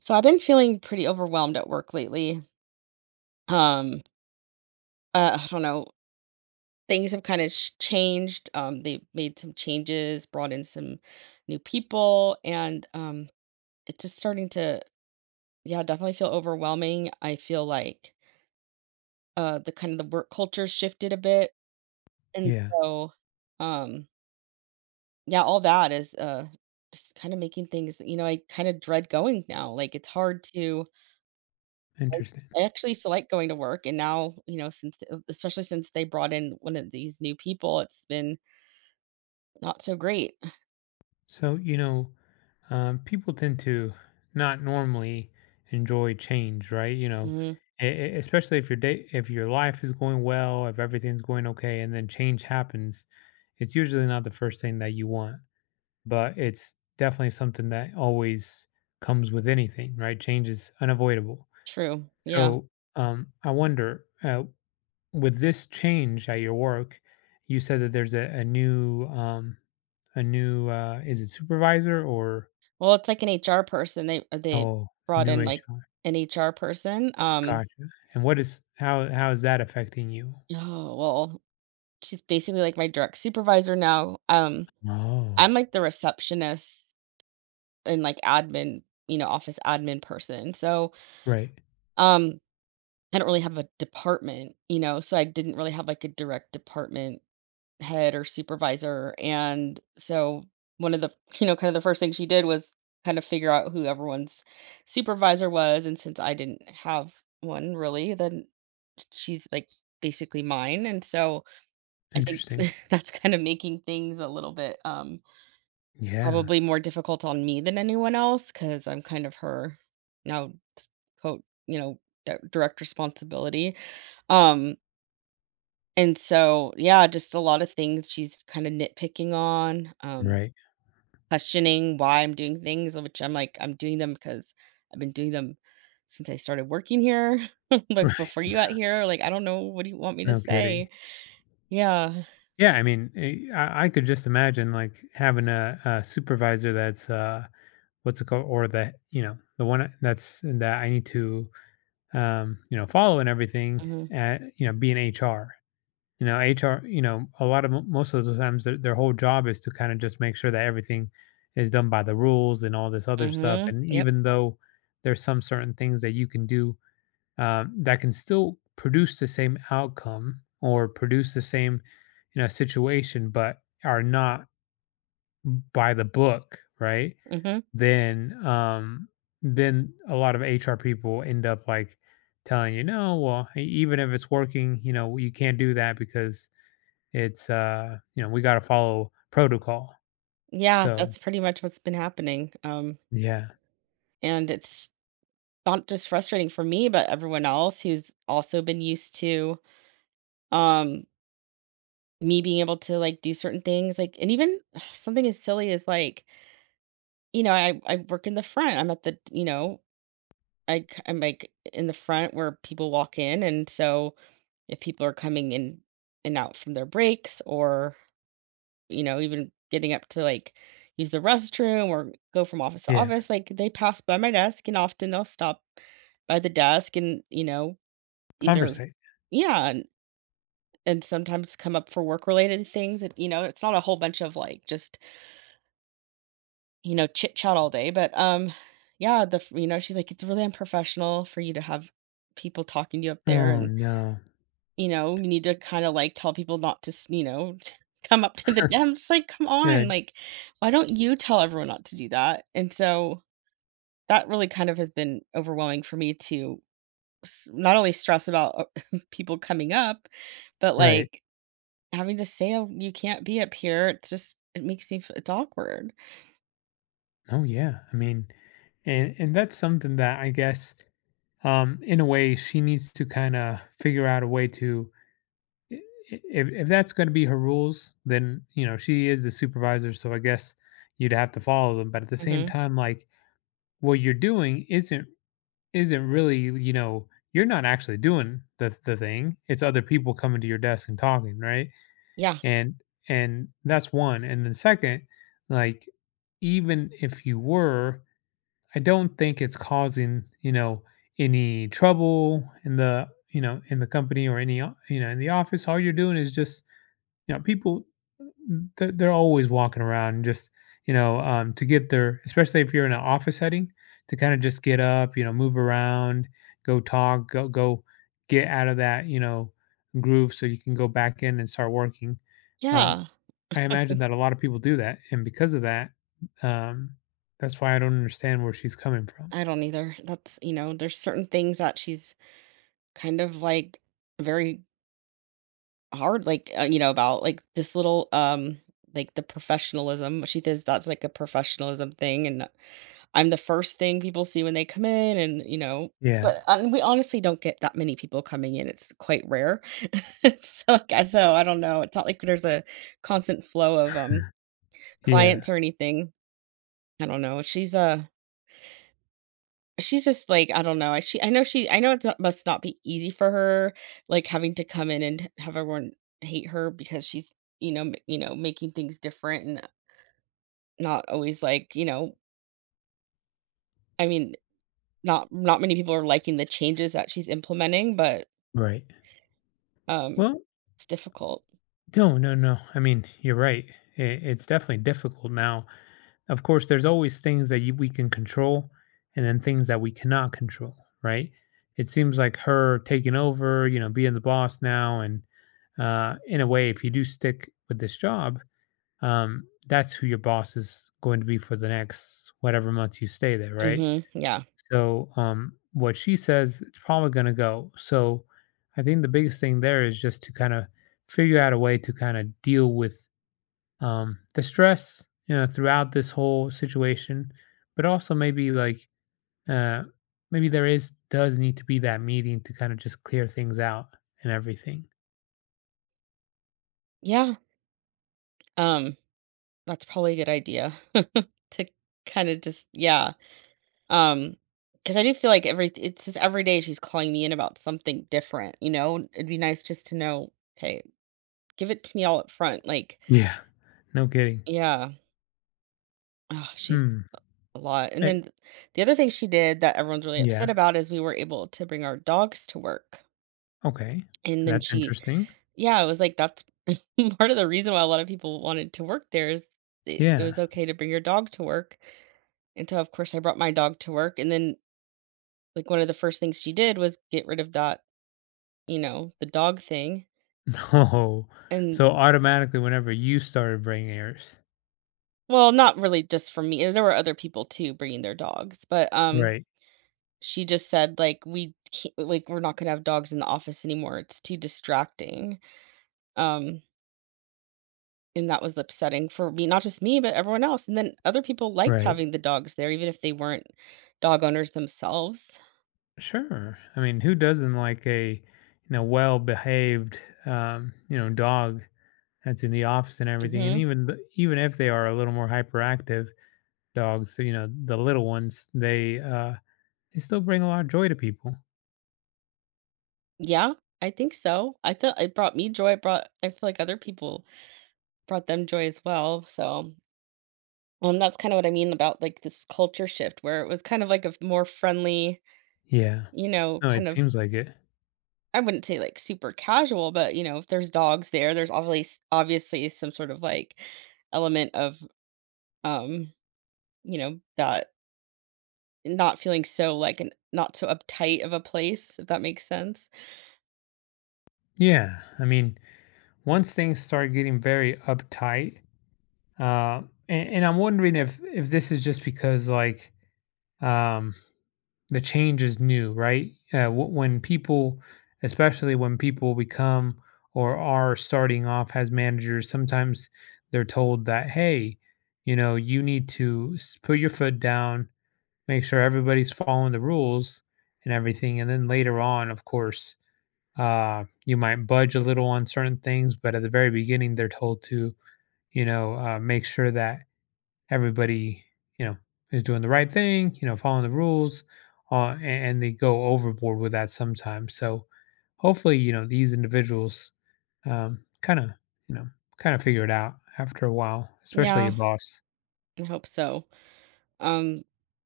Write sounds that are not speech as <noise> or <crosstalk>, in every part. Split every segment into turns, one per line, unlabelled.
So I've been feeling pretty overwhelmed at work lately. Um, I don't know. Things have kind of changed. They made some changes, brought in some new people, and it's just starting to, yeah, definitely feel overwhelming. I feel like the kind of the work culture shifted a bit, and
Yeah,
so, um, yeah, all that is just kind of making things. I kind of dread going now. Like it's hard to.
interesting.
I actually still like going to work, and now, you know, since e especially since they brought in one of these new people, it's been not so great.
So, you know, People tend to not normally enjoy change, right? You know,
Mhm,
especially if your day, if your life is going well, if everything's going okay, and then change happens, it's usually not the first thing that you want, but it's definitely something that always comes with anything, right? Change is unavoidable.
true, yeah.
So, I wonder, with this change at your work, you said that there's a new a new is it supervisor or
Well, it's like an HR person, they
oh,
brought
new
in, like,
HR.
an HR person, um.
Gotcha. And what is how is that affecting you?
Oh, well, she's basically, like, my direct supervisor now,
Oh,
I'm, like, the receptionist and, like, admin, you know, office admin person, so,
right.
um, I don't really have a department, you know, so I didn't really have, like, a direct department head or supervisor. And so one of the, you know, kind of the first thing she did was kind of figure out who everyone's supervisor was. And since I didn't have one really, then she's like basically mine. And so I think
Interesting.
<laughs> that's kind of making things a little bit
Yeah.
probably more difficult on me than anyone else because I'm kind of her now, quote direct responsibility. Um and so, yeah, just a lot of things she's kind of nitpicking on,
Right. <laughs>
questioning why I'm doing things, which I'm like, I'm doing them because I've been doing them since I started working here, <laughs> like
Right.
before you got here. Like, I don't know, what do you want me to
No
say?
kidding.
Yeah.
Yeah. I mean, I could just imagine like having a supervisor that's what's it called? Or the, you know, the one that's that I need to you know, following everything
hmm
at, you know, being HR. You know, HR, you know, a lot of most of the times their whole job is to kind of just make sure that everything is done by the rules and all this other stuff. And
Yep.
even though there's some certain things that you can do, that can still produce the same outcome or produce the same, you know, situation, but are not by the book, right?
hmm
Then then a lot of HR people end up like telling you no, well, even if it's working, you know, you can't do that because it's you know, we got to follow protocol.
Yeah,
So,
that's pretty much what's been happening.
yeah,
And it's not just frustrating for me, but everyone else who's also been used to. Um, Me being able to, like, do certain things, like and even <sighs> something as silly as, like, you know, I work in the front. I'm at the you know, I'm, like, in the front where people walk in, and so if people are coming in and out from their breaks or, you know, even getting up to, like, use the restroom or go from office to
yeah,
office, like, they pass by my desk, and often they'll stop by the desk and, you know, either
conversate.
yeah, and sometimes come up for work-related things, and, you know, it's not a whole bunch of, like, just you know, chit chat all day. But yeah, the you know, she's like, it's really unprofessional for you to have people talking to you up there,
Oh
and
no.
you know, you need to kind of like tell people not to, you know, <laughs> to come up to the dem. It's like, come
Yeah.
on, like, why don't you tell everyone not to do that? And so that really kind of has been overwhelming for me to not only stress about <laughs> people coming up, but
Right.
like having to say, oh, you can't be up here. It's just it makes me it's awkward.
Oh yeah, I mean, and that's something that I guess in a way she needs to kind of figure out a way to i- if that's going to be her rules, then, you know, she is the supervisor, so I guess you'd have to follow them. But at the same
hmm
time, like, what you're doing isn't really, you know, you're not actually doing the thing. It's other people coming to your desk and talking, right?
Yeah,
And and that's one. And then second, like, even if you were, I don't think it's causing, you know, any trouble in the, you know, in the company or any you know, in the office. All you're doing is just, you know, people they're always walking around just, you know, to get their, especially if you're in an office setting, to kind of just get up, you know, move around, go talk, go get out of that, you know, groove so you can go back in and start working. Um,
yeah.
I imagine that a lot of people do that, and because of that, um, that's why I don't understand where she's coming from.
I don't either. That's, you know, there's certain things that she's kind of like very hard, like, you know, about like this little, like the professionalism. She says that's like a professionalism thing. And I'm the first thing people see when they come in. And, you know,
Yeah,
but and we honestly don't get that many people coming in. It's quite rare. <laughs> So, like, so I don't know. It's not like there's a constant flow of
yeah.
clients or anything. I don't know. She's just like, I don't know, I know it must not be easy for her, like, having to come in and have everyone hate her because she's, you know, m you know, making things different and not always, like, you know I mean, not many people are liking the changes that she's implementing, but,
Right.
um,
Well,
it's difficult.
no, no, no. I mean, you're right. It, it's definitely difficult now. Of course, there's always things that you, we can control and then things that we cannot control, right? It seems like her taking over, you know, being the boss now. And in a way, if you do stick with this job, that's who your boss is going to be for the next whatever months you stay there, right?
Mhm, yeah.
So, what she says, it's probably going to go. So, I think the biggest thing there is just to kind of figure out a way to kind of deal with, the stress, you know, throughout this whole situation, but also maybe like uh, maybe there is does need to be that meeting to kind of just clear things out and everything.
Yeah, um, that's probably a good idea <laughs> to kinda just yeah. Um, because I do feel like every it's just every day she's calling me in about something different, you know? It'd be nice just to know, "Okay, give it to me all up front." Like
Yeah. No kidding.
yeah. Ugh, she's
Hmm.
a lot. And
Eh,
then the other thing she did that everyone's really
yeah.
upset about is we were able to bring our dogs to work.
Okay.
And then
That's
she
interesting.
yeah, it was like that's <laughs> part of the reason why a lot of people wanted to work there is it
Yeah.
was
<laughs>
okay to bring your dog to work. And so, of course, I brought my dog to work, and then, like, one of the first things she did was get rid of that you know, the dog thing,
No.
and
So automatically, whenever you started bringing yours,
well, not really just for me, there were other people too bringing their dogs, but,
right,
she just said, like, "We can't like, we're not gonna have dogs in the office anymore, it's too distracting," um, and that was upsetting for me, not just me, but everyone else, and then other people liked
right,
having the dogs there even if they weren't dog owners themselves.
sure. I mean, who doesn't like a, you know, well-behaved, you know, dog that's in the office and everything. And
Mhm.
even even if they are a little more hyperactive dogs, so, you know, the little ones, they still bring a lot of joy to people.
Yeah, I think so. I thought it brought me joy, it brought I feel like other people brought them joy as well, so. Well, and that's kind of what I mean about, like, this culture shift where it was kind of like a more friendly,
Yeah.
you know,
No, it
kind of
seems like it.
I wouldn't say, like, super casual, but, you know, if there's dogs there, there's obviously some sort of, like, element of, um, you know, that not feeling so, like, an not so uptight of a place, if that makes sense.
Yeah. I mean, once things start getting very uptight, uh, and I'm wondering if this is just because like, um, the change is new, right? When people, especially when people become or are starting off as managers, sometimes they're told that, hey, you know, you need to put your foot down, make sure everybody's following the rules and everything. And then later on, of course, you might budge a little on certain things, but at the very beginning, they're told to, you know, make sure that everybody, you know, is doing the right thing, you know, following the rules, and they go overboard with that sometimes. So hopefully, you know, these individuals, kind of, you know, kind of figure it out after a while, especially your
Yeah,
boss.
I hope so. Um,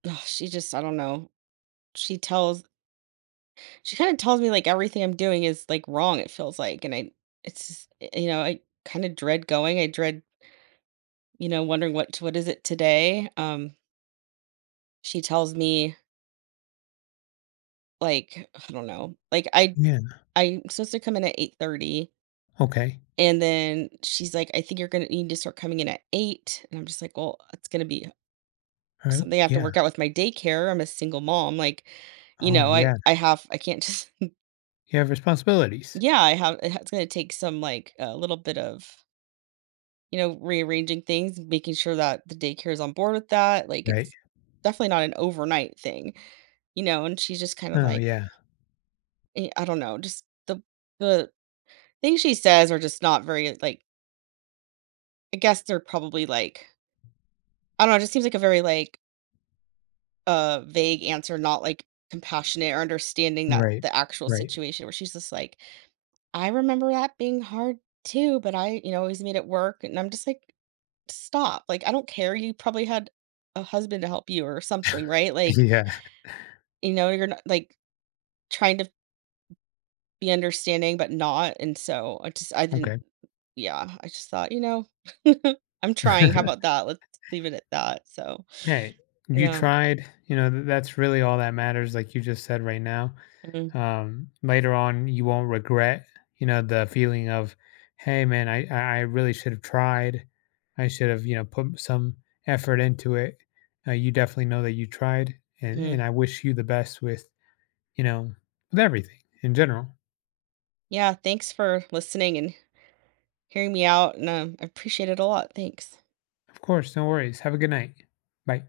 ugh, she just I don't know. She tells She kinda tells me, like, everything I'm doing is, like, wrong, it feels like, and I it's just you know, I kinda dread going, I dread, you know, wondering what is it today? She tells me, like, I don't know, like, I
Yeah.
I'm supposed to come in at 8:30,
Okay.
and then she's like, "I think you're gonna need to start coming in at 8," and I'm just like, "Well, it's gonna be
All right.
something I have to
Yeah.
work out with my daycare, I'm a single mom," like, you
Oh,
know,
yeah.
I have I can't just <laughs>
You have responsibilities,
yeah, I have it's gonna take some, like, a little bit of you know, rearranging things, making sure that the daycare is on board with that. Like
right?
it's definitely not an overnight thing, you know, and she's just kind of
Oh,
like,
yeah.
I don't know, just the things she says are just not very like I guess they're probably like I don't know, it just seems like a very like vague answer, not like compassionate or understanding that
Right.
the actual
Right.
situation where she's just like, I remember that being hard too, but I, you know, always made it work. And I'm just like, stop, like, I don't care, you probably had a husband to help you or something, right?
<laughs>
Like,
Yeah.
you know, you're not, like, trying to be understanding, but not, and so I just I didn't
Okay.
yeah, I just thought, you know, <laughs> I'm trying, how
<laughs>
about that? Let's leave it at that, so,
Hey, you
yeah,
tried. You know, that's really all that matters, like you just said right now.
mhm,
Later on, you won't regret, you know, the feeling of, hey, man, I really should have tried. I should have, you know, put some effort into it. You definitely know that you tried.
mhm.
And I wish you the best with, you know, with everything in general.
Yeah, thanks for listening and hearing me out, and, I appreciate it a lot, thanks.
Of course, no worries. Have a good night. Bye.